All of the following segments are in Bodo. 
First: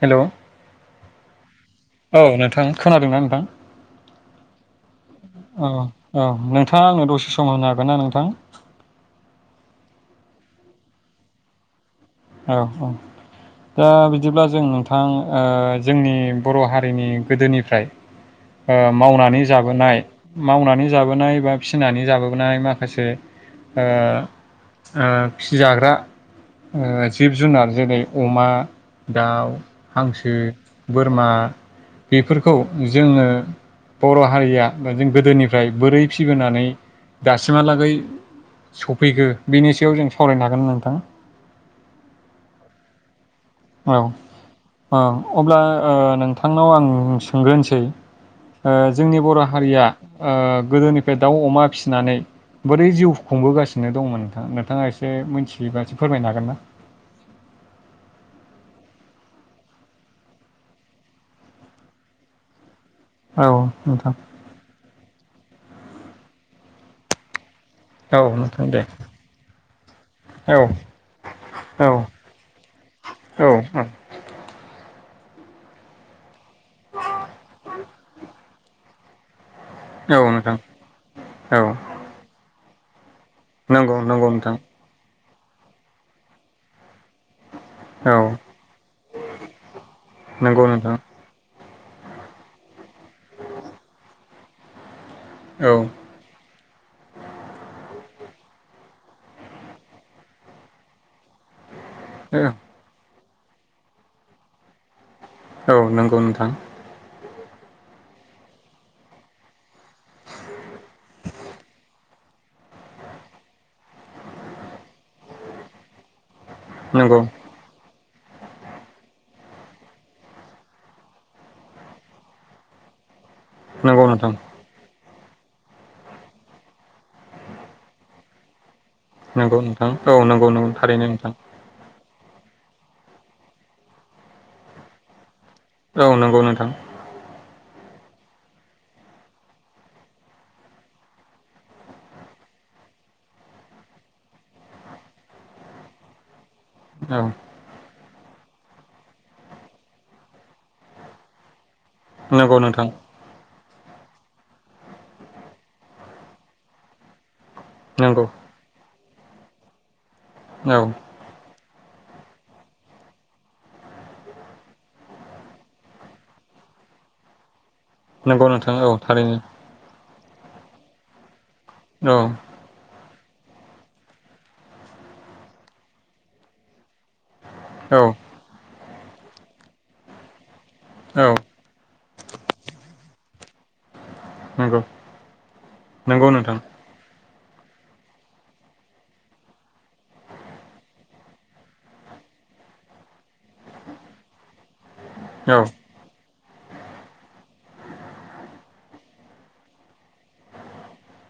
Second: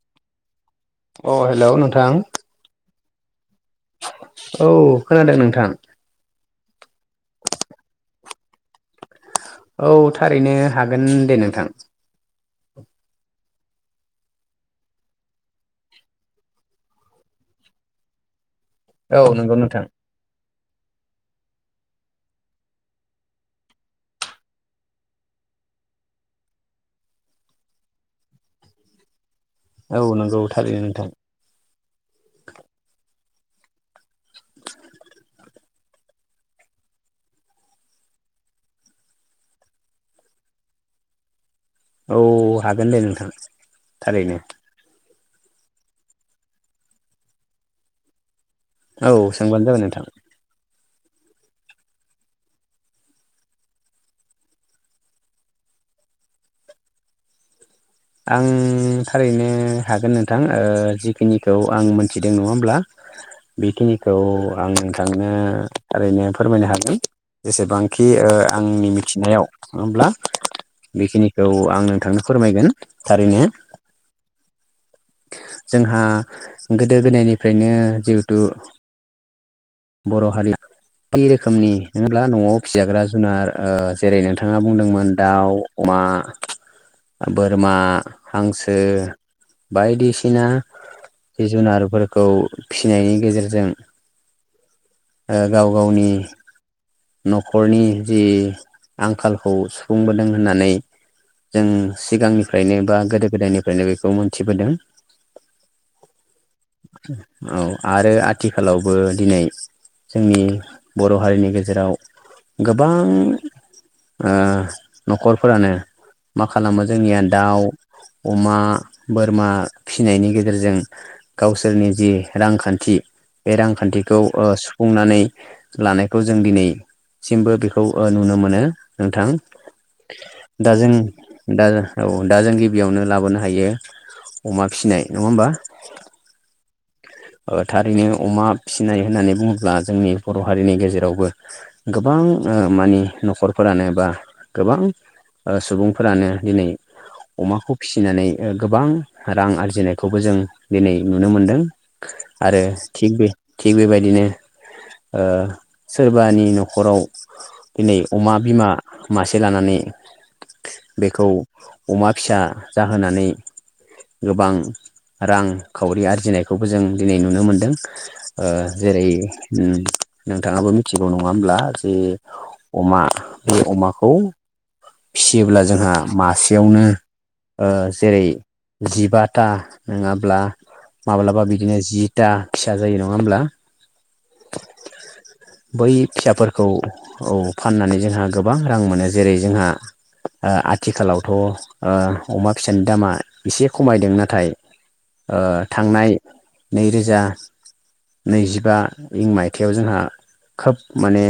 हेल'। अ' हेल' नोंथां। खोनादोंना नोंथां औ खोनादों औ नोंथां औ नोंथ थाङा आंनो दसे सम होनो हागोन ना नोंथां? औ थारैनो हागोन दे नोंथां। औ औ। दा बिदिब्ला जों नोंथां ओ जोंनि बर' हारिनि गोदोनिफ्राय ओ औ मावनानै नंगौ नोंथां जाबोनाय मावनानै जाबोनाय बा फिनानै जाबोनाय माखासे ओ ओ फिजाग्रा ओ जिब जुनार जेरै अमा, दाउ औ हांसो नंगौ थारैनो नोंथां बोरमा बेफोरखौ जोङो बर' हारिया जों गोदोनिफ्राय बोरै फिबोनानै दासिमहालागै सफैखो बेनि सायाव जों सावरायनो हागोनना नोंथां? औ हागोन दे नोंथां। औ थारैनो औ। अब्ला ओ नोंथांनाव आं सोंग्रोनसै। ओ औ जोंनि बर' सोंबानो जाबाय हारिया नोंथां ओ गोदोनिफ्राय दाउ, अमा फिनानै बोरै जिउ खुंबोगासिनो दंमोन नोंथां नोंथाङा एसे मोनथियोबा एसे फोरमायनो हागोन ना? [inaudible] आं थारैनो हागोन नोंथां ओ जिखिनिखौ आं मोनथिदों नङा होमब्ला। औ नोंथां बेखिनिखौ आं नोंथांनो ओरैनो फोरमायनो हागोन। जेसेबांखि औ ओ नोंथां दे आंनि मिथिनायाव नङा होमब्ला? औ बेखिनिखौ आं औ नोंथांनो फोरमायगोन। थारैनो औ जोंहा गोदो गोदायनिफ्रायनो जिहेथु औ बर' हारि नोंथां बि [unintelligible] औ रोखोमनि नङा होमब्ला [unintelligible] न'आव फिजाग्रा जुनार ओ नंगौ जेरै नंगौ नोंथां नोंथाङा बुंदोंमोन दाउ अमा बो रमा औ हांसो बायदिसिना नंगौ नोंथां जिब जुनार फोरखौ फिसिनायनि गेजेरजों ओ औ गाव गावनि न'खरनि जि आंखालखौ सुफुंबोदों होननानै जों सिगांनिफ्रायनो बा गोदो गोदायनिफ्रायनो बेखौ मोनथिबोदों। औ नंगौ नोंथां। औ आरो आथिखालावबो दिनै जोंनि बर' हारिनि गेजेराव गोबां ओ न'खरफोरानो मा खालामो नंगौ जोंनिया दाउ अमा बोरमा फिनायनि गेजेरजों गावसोरनि जि रांखान्थि बे नंगौ रांखान्थिखौ नोंथां ओ सुफुंनानै लानायखौ जों दिनैसिमबो बेखौ ओ नुनो मोनो। नोंथां नंगौ नोंथां औ नंगौ नंगौ दा जों थारैनो नोंथां दा औ दा जों गिबियावनो लाबोनो हायो अमा फिसिनाय नङा होमबा? औ नंगौ नोंथां ओ थारैनो अमा फिनाय होननानै बुङोब्ला जोंनि बर' हारिनि गेजेरावबो गोबां ओ मानि न'खरफोरानो बा गोबां ओ सुबुंफोरानो दिनै औ अमाखौ फि फिनानै ओ गोबां रां आरजिनायखौबो जों दिनै नुनो मोनदों। नंगौ आरो नोंथां थिख बे थिग बेबायदिनो ओ सोरबानि न'खराव दिनै नंगौ अमा बिमा मासे लानानै औ बेखौ अमा फिसा जाहोनानै गोबां रां खावरि आरजिनायखौबो जों दिनै नुनो मोनदों। नंगौ ओ नोंथां औ जेरै थारैनो ओम नोंथाङाबो मिथिगौ नङा होमब्ला जे औ अमा बे अमाखौ फियोब्ला जोंहा मासेयावनो ओ औ जेरै जिबाथा नङाब्ला औ माब्लाबा बि जिथा फिसा जायो नङा होमब्ला? नंगौ बै नंगौ नोंथां फिसाफोरखौ औ फाननानै जोंहा गोबां रां मोनो जेरै जोंहा ओ आथिखालावथ' ओ अमा फिसानि दामा एसे खमायदों नाथाय ओ औ थांनाय नैरोजा नैजिबा इं मायथाइयाव जोंहा खोब माने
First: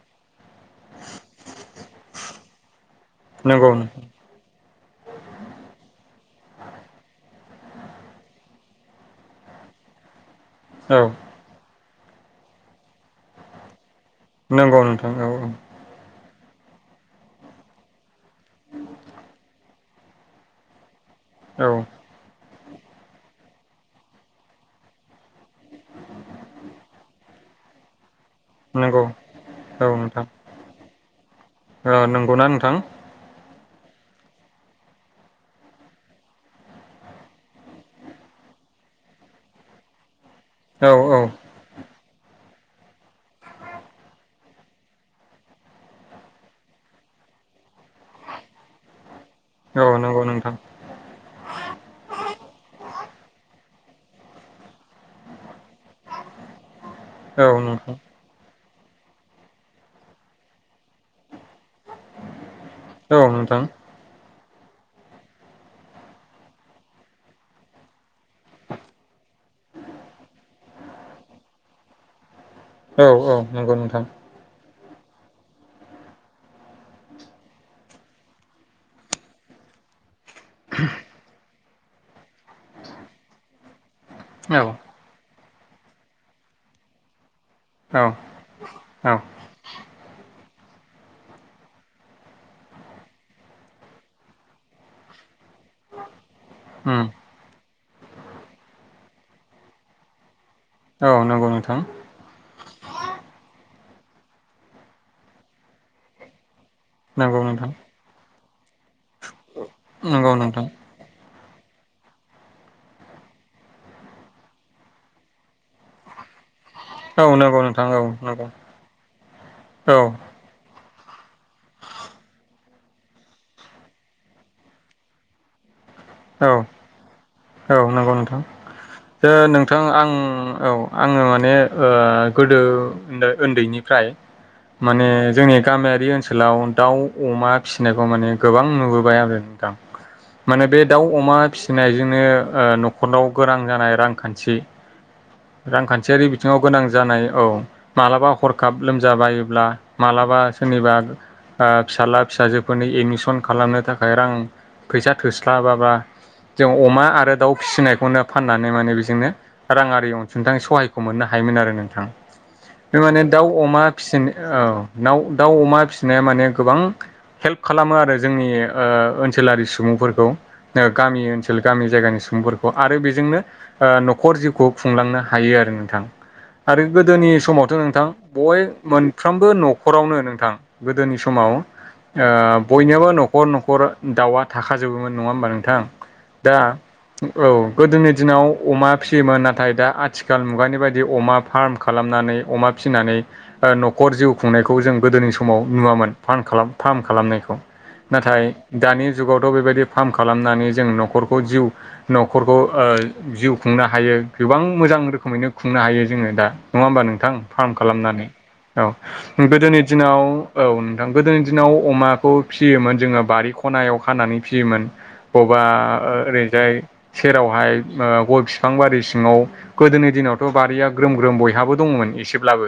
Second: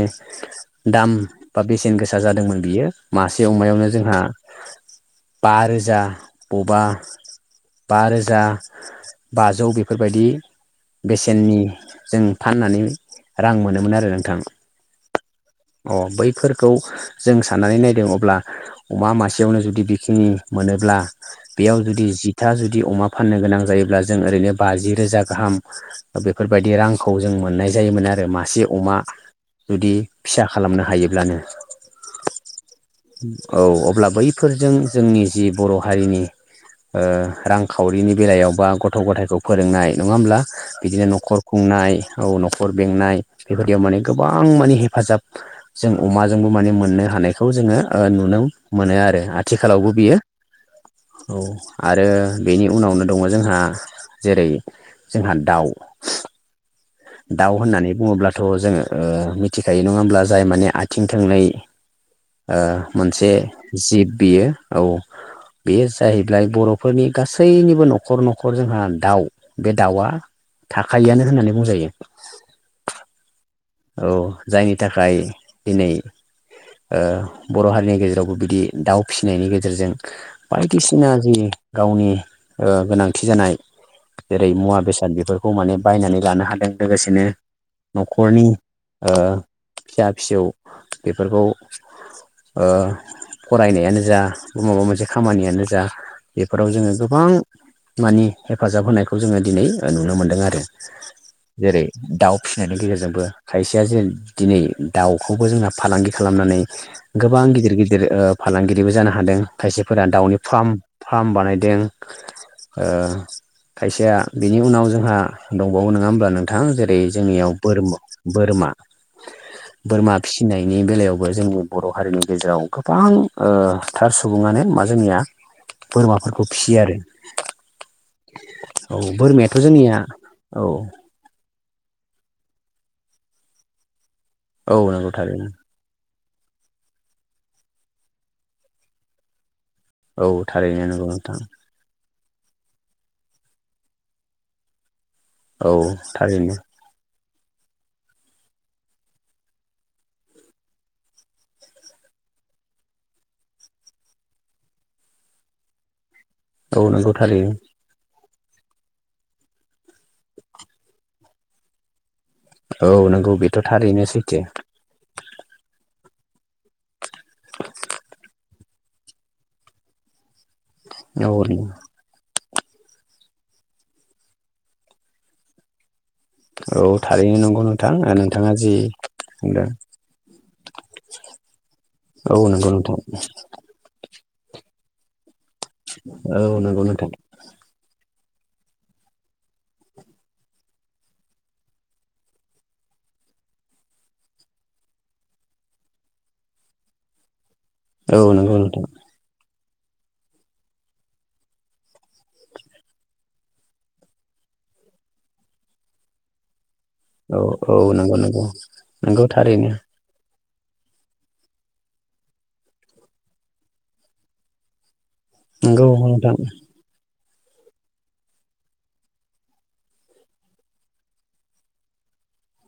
दाम बा बेसेन गोसा जादोंमोन बियो। मासे नंगौ अमायावनो जोंहा बा रोजा बबा बा रोजा बाजौ बे बेफोरबायदि औ बेसेननि जों फाननानै रां मोनोमोन आरो। नोंथां नंगौ नोंथां औ अ बैफोर खौ जों साननानै नायदों अब्ला अमा मासेयावनो जुदि बेखिनि मोनोब्ला औ बेयाव जुदि जिथा जुदि अमा फाननो गोनां जायोब्ला जों ओरैनो बाजि रोजा गाहाम बेफोरबायदि रांखौ जों मोननाय जायोमोन आरो मासे अमा नंगौ जुदि औ नोंथां फिसा खालामनो हायोब्लानो औ नंगौना नोंथां औ अब्ला बैफोरजों जोंनि जि बर' हारिनि ओ रांखावरिनि बेलायाव बा गथ गथायखौ फोरोंनाय नङा होमब्ला औ बिदिनो औ नखर खुंनाय औ नखर बेंनाय बेबायदियाव माने गोबां माने हेफाजाब जों अमाजोंबो माने मोननो हा खौ जोङो नुनो मोनो आरो आ औ आथिखालावबो बियो नंगौ नोंथां औ आरो बेनि उनावनो दङ जोंहा जेरै जोंहा दाउ औ दाउ होननानै नोंथां बुङोब्लाथ जोङो ओ मिथिखायो नङाहोमब्ला जाय माने आथिं थोंनै ओ औ मोनसे नोंथां जिब बियो औ बेयो जाहैबाय बरफोरनि गासैनिबो नखर नखर जोंहा दाउ बे दाउआ थाखायोआनो होननानै बुंजायो औ औ नंगौ नोंथां औ जायनि थाखाय दिनै ओ बर हारिनि गेजेरावबो बिदि दाउ फिसिनायनि गेजेरजों बायदिसिना जि गावनि ओ गोनांथि जानाय जेरै औ मुवा बेसाद बेफोरखौ माने बायनानै लानो हादों लोगोसेनो औ नखरनि औ ओ फिसा फिसौ बेफोरखौ ओ फरायनायानो जा ब माबा मोनसे खामानियानो जा बेफोराव जोङो उम गोबां मानि हेफाजाब होनायखौ जोङो दिनै ओ नुनो मोन्दों आरो औ नंगौ नोंथां जेरै दाउ फिसिनायनि गेजेरजोंबो खायसेया जों दिनै दाउखौबो जोंना फालांगि खालामनानै नंगौ गोबां नोंथां गिदिर गिदिर ओ फालांगिरिबो जानो हादों खायसेफोरा नंगौ दाउनि नोंथां फार्म फार्म बानाय दों ओ खायसेया बिनि उनाव जोंहा दंबावो नोङा होमबा नों थां जेरै औ जोंनियाव नंगौ बोर नोंथां औ नंगौ औ बोरमा फिसिनायनि बेलायाव बो जोंनि बर हारिनि गेजेराव गोबां ओ थार सुबुङानो मा जोंनिया? बोरमाफोरखौ औ फियो आरो। औ नंगौ नोंथां औ ओ बोरमायाथ' नोंथां जोंनिया आं औ आङो माने ओ गोदो ओन्दैनिफ्राय औ माने नंगौ थारैनो जोंनि गामियारि ओनसो लाव दाउ अमा फिसिनायखौ माने गोबां नुबोबाय आरो नोंथां औ माने बे थारैनो। दाउ नंगौ अमा नोंथां फिसिनायजोंनो ओ नखरनाव गोनां जानाय रांखान्थि औ रांखान्थियारि थारैनो बिथिङाव गोनां जानाय औ मालाबा हरखाब लोमजाबायोब्ला मालाबा सोरनिबा ओ फिसााजला फिसाजोफोरनि एडमिसन खालामनो थाखाय रां फैसा थोस बाबा औ नंगौ थारैनो फाननानै माने बेजोंनो राङारि अनसुंथाइ सहायखौ मोननो हायोमोन आरो नोंथां। औ बे माने नंगौ दाउ बेथ' अमा थारैनो फिसिनो सैथो औ दाउ अमा फिसिनाया माने गोबां हेल्प खालामो आरो जोंनि ओ ओनसोलारि सुबुंफोरखौ। गामि औ ओनसोल गामि जायगानि सुबुंफोर आरो बेजोंनो ओ नखर जिउखौ खुंलांनो हायो आरो नोंथां। आरो औ गोदोनि थारैनो नंगौ समावथ नोंथां नोंथाङा बय जि मोनफ्रोमबो बुंदों नखरावनो नोंथां गोदोनि समाव ओ औ नंगौ नोंथां बयनियाबो नखर नखर दाउआ थाखाजोबोमोन नङा होमबा नों थां दा औ नंगौ नोंथां औ गोदोनि दिनाव अमा फिसियोमोन नाथाय दा आथिखाल मुगानि बायदि अमा फार्म खालामनानै अमा फिनानै ओ नखर जिउ खुंनायखौ जों गोदोनि समाव नुवामोन फान खालाम फ्राम खालामनायखौ। औ नाथाय नंगौ नोंथां दानि जुगावथ बेबायदि फ्राम खालामनानै जों नखरखौ जिउ नखरखौ ओ जिउ खुंनो हायो गोबां मोजां मोजां रोखोमैनो खुंनो हायो जोङो दा। नङा होमबा नोंथां औ फ्राम औ नंगौ खालामनानै नंगौ औ नंगौ थारैनो गोदोनि दिनाव औ नोंथां गोदोनि दिनाव अमाखौ फियोमोन जोङो बारि खनायाव खानानै फियोमोन। ब बा नंगौ नोंथां ओरैजाय। सेरावहाय गय बिफां बारि सिङाव गोदोनि दिनावथ' बारिया ग्रोम ग्रोम बयहाबो दंमोन। एसेब्लाबो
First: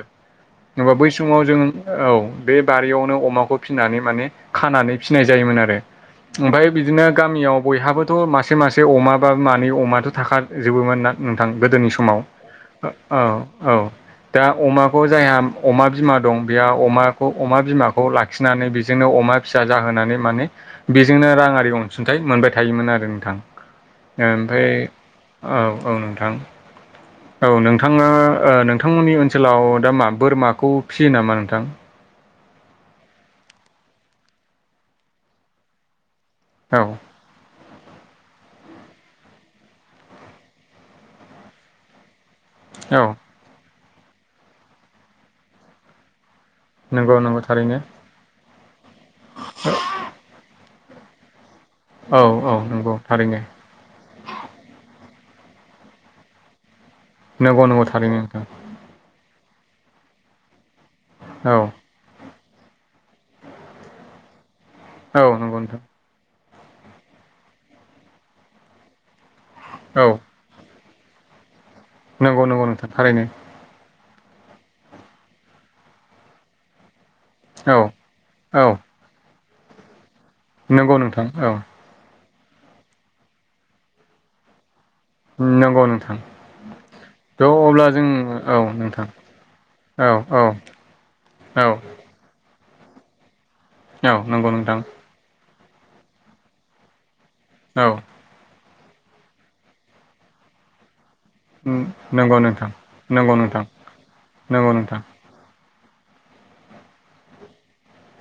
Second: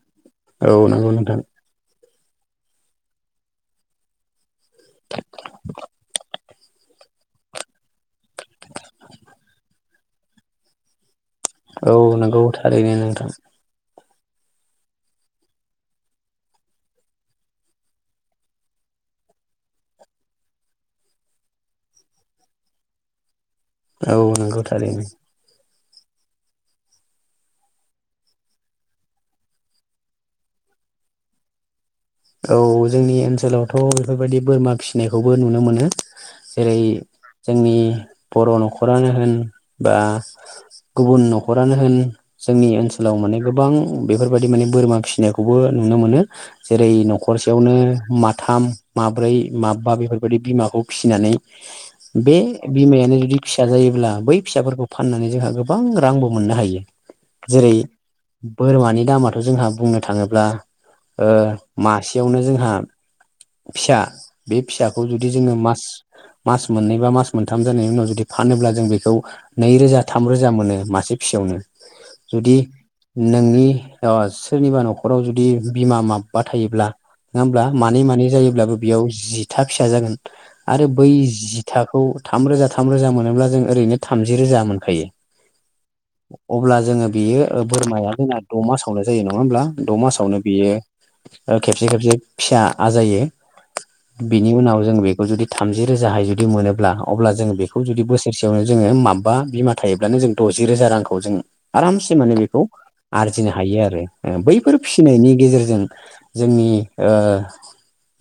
औ होमबा बै नंगौ नोंथां समाव जों औ बे बारियावनो अमाखौ फिनानै माने खानानै फिनाय जायोमोन आरो ओमफ्राय बिदिनो गामियाव बयहाबोथ' मासे मासे अमा बा मानै अमाथ' थाखाजोबोमोन ना। नोंथां गोदोनि औ समाव नंगौ थारैनो औ नोंथां औ। दा अमाखौ जायहा अमा बिमा दं बेहा अमाखौ अमा बिमाखौ लाखिनानै बेजोंनो अ अमा फिसा जाहोनानै माने बेजोंनो राङारि अनसुंथाइ मोनबाय थायोमोन आरो नोंथां। औ नंगौ ओमफ्राय थारैनो औ औ नोंथां। औ नोंथाङा नोंथांमोननि ओनसोलाव दा मा बोरमाखौ फिसियो नामा नोंथां। औ जोंनि ओनसोलावथ' बेफोरबायदि बोरमा फिसिनायखौबो नुनो मोनो। जेरै औ जोंनि बर' न'खरानो होन बा गुबुन न'खरानो होन। जोंनि ओनसोलाव औ माने गोबां बेफोरबायाददि माने बोरमा फिसिनायखौबो नुनो मोनो। दै नंगौ नंगौ न'खरसेयावनो थारैनो माथाम माब्रै माबबा बेफोरबायदि बिमाखौ फिसिनानै औ बे औ नंगौ बिमायानो जुदि थारैनो फिसा जायोब्ला बै फिसाफोरखौ फाननानै जोंहा गोबां रांबो मोननो हायो नंगौ जेरै नंगौ थारैनो नोंथां बोरमानि दामाथ' जों बुंनो थाङोब्ला औ मासेयावनो जोंहा फिसा बे फिसाखौ औ जुदि जोङो नंगौ नोंथां मास मास मोननै बा मास मोनथाम जानायनि उनाव जुदि फानोब्ला जों बेखौ नैरोजा औ थाम रोजा मोनो मा से फिसायावनो नंगौ जुदि नंगौ नोंथां थारैनो नोंनि अ सोरनिबा न'खराव जुदि बिमा माबबा थायोब्ला नङा होमब्ला औ मानै मानै जायोब्लाबो औ बेयाव जिथा फिसा जागोन आरो नंगौ बै नोंथां औ जिथाखौ थाम रोजा थाम रोजा मोनोब्ला जों ओरैनो थामजि रोजा मोन नांगौ नोंथां अब्ला जोङो बेयो थ' अब्ला जों बोरमाया जोंना औ द' मासावनो नोंथां जायो नङा होमब्ला द' औ मासावनो औ बियो औ खेबसे खेबसे फिसा आजायो औ बिनि नंगौ उनाव नोंथां जों बेखौ जुदि थामजि रोजाहाय जुदि मोनोब्ला अब्ला जों बेखौ औ जुदि बोसोरसेयावनो जोङो माबा बिमा थायोब्लानो जों दजि रोजा रांखौ खौ जों आरामसे माने नंगौ बेखौ नोंथां नंगौ आरजिनो नोंथां हायो आरो नंगौ बैफोर नोंथां फिसिनायनि गेजेरजों जोंनि ओ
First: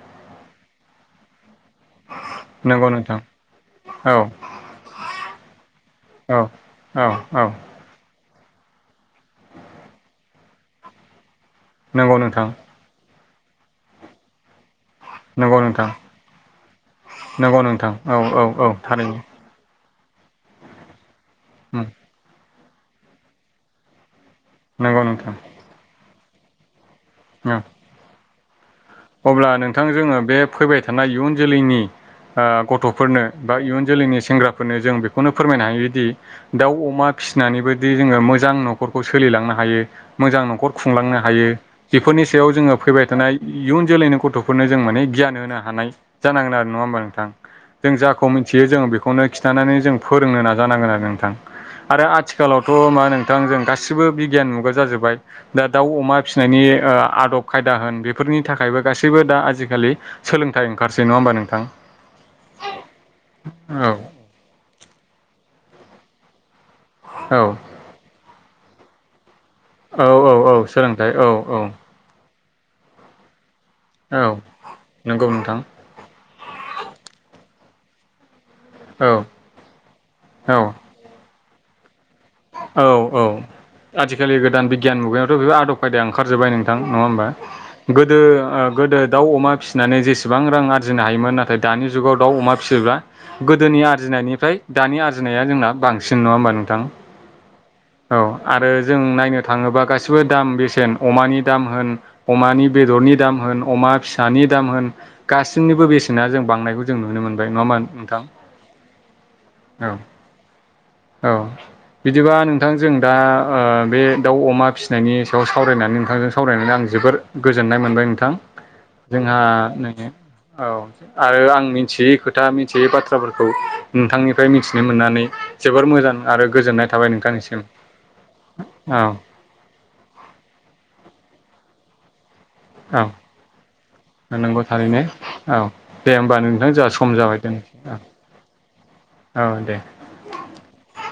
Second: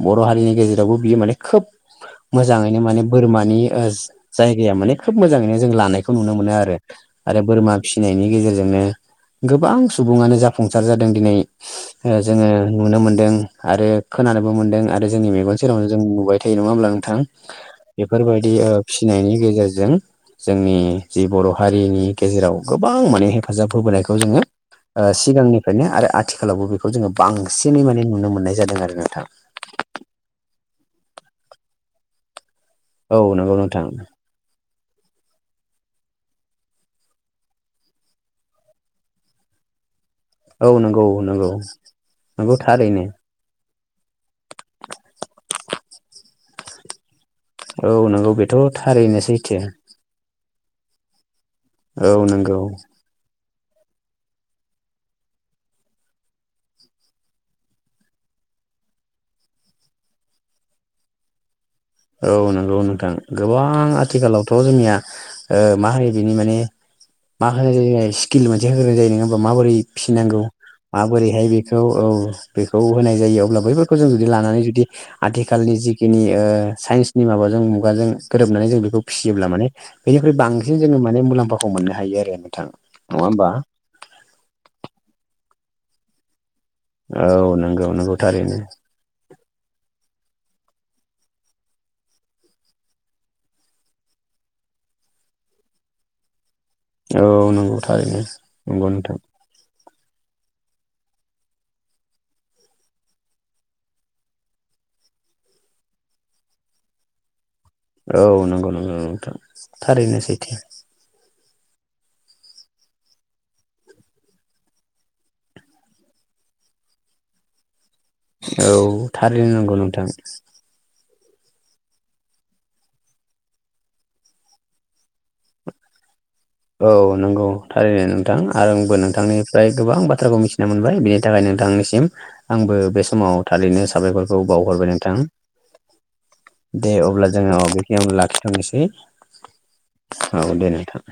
बर' हारिनि गेजेरावबो बियो माने खोब औ [inaudible] मोजाङैनो माने नोंथां बोरमानि जायगाया माने खोब मोजाङैनो जों लानायखौ नुनो औ मोनो आरो औ आरो औ बोरमा फिसिनायनि गेजेरजोंनो गोबां सुबुङानो जाफुंसार जादों दिनै नोंगौ ओ जोङो नुनो मोनदों आरो खोनानोबो मोनदों आरो आरो जोंनि मेगन नंगौ सेरावनो नोंथां जों नुबाय थायो नङा होमब्ला नोंथां नंगौ नोंथां औ औ बेफोरबायदि औ थारैनो फिसिनायनि गेजेरजों जोंनि जि बर' हारिनि गेजेराव गोबां माने हेफाजाब होबोनायखौ जोङो नंगौ नोंथां सिगांनिफ्रायनो आरो आथिखालावबो बेखौ जोङो औ बांसिनै माने नुनो मोननाय जादों आरो नोंथां अब्ला नोंथां जोङो बे फैबाय थानाय इयुन जोलैनि औ गथ'फोरनो नंगौ बा इयुन नोंथां जोलैनि सेंग्राफोरनो जों बेखौनो फोरमायनो हायोदि दाउ अमा फिसिनानैबोदि जोङो मोजां न'खरखौ सोलिलांनो हायो मोजां औ न'खर नंगौ खुंलांनो हायो नंगौ बेफोरनि सायाव नंगौ जोङो थारैनो फैबाय थानाय जोलैनो गथ'फोरनो जों माने गियान होनो हानाय जानांगोन आरो नङा होमबा नोंथां औ जों जाखौ नंगौ बेथ' मिथियो जोङो थारैनो बेखौनो सैथो खिन्थानानै जों फोरोंनो नाजायो जानांगोन आरो नोंथां आरो औ नंगौ आथिखालावथ' मा नोंथां जों गासिबो बिगियान मुगा जाजोब्बाय दा दाउ अमा फिसिनायनि आदब खायदा होन बे फोरनि थाखायबो गासैबो दा आजिखालि सोलोंथाइ ओंखारसै नङा होमबा नोंथां औ नंगौ नोंथां गोबां औ आथिखालावथ' जोंनिया मा होनो बिनि माने औ मा होनाय जायो स्किल मोनसे होन्राय जायो नङा माबोरै औ फिसिनांगौ औ सोलोंथाइ औ माबोरैहाय बे औ खौ होनाय जायो? बैफोरखौ जों जुदि औ लानानै जुदि नंगौ नोंथां आथिखालनि जिखिनि साइन्सनि माबाजों मुगाजों गोरोबनानै जों बेखौ औ फिसियोब्ला माने बेनिखुइ औ बांसिन जोङो माने मुलाम्फाखौ मोननो हायो आरो नोंथां औ नङा औ होमबा आजिखालि गोदान बिगियान मुगायावथ' बेबो आदब खायदाया ओंखारजोबबाय नों थां नङा होनबा? औ नंगौ नंगौ थारैनो गोदो दाउ, अमा फिसिनानै जेसेब बां रां आरजिनो हायोमोन नाथाय दानि जुगाव दाउ, अमा फिसियोब्ला गोदोनि आरजिनायनिफ्राय दानि आरजिनाय आरजिनाया जोंना बांसिन नङा होनबा नोंथां? औ नंगौ थारैनो आरो नंगौ जों नोंथां नायनो थाङोबा गासिबो दाम बेसेन अमानि दाम होन अमानि बेदरनि दाम होन अमा फिसानि दाम होन गाससिनिबो बेसेना जों बांनायखौ जों नुनो मोनदों। जाय नङा होनबा नोंथां? औ नंगौ नंगौ नोंथां थारैनो सैथो औ औ। बिदिबा नोंथां जों दा बे दाउ, अमा फिसिनायनि सायाव सावरायनानै नोंथांजों सावरायनानै आं जो जोबोर गोजोननाय मोनबाय नोंथां औ जोंहा थारैनो नंगौ नोंथां औ। आरो आं मिन्थियै खोथा मिथियै बाथ्राफोरखौ नोंथांनिफ्राय मिथिनो मोननानै जोबोर मोजां आरो गोजोननाय औ थाबाय नंगौ नोंथांनिसिम थारैनो नोंथां आरो आंबो औ नोंथांनिफ्राय गोबां बाथ्राखौ मिथिना मोनबाय बिनि थाखाय नोंथांनि सिम आंबो बे औ समाव थारैनो साबायफोरखौ नंगौ बावहरबाय थारैनो नोंथां औ दे होमबा नोंथां जोंहा दे सम अब्ला जाबाय जों औ दोननोसै बेखिनिआवनो लाखिथनो सै। औ दे। औ दे नोंथां।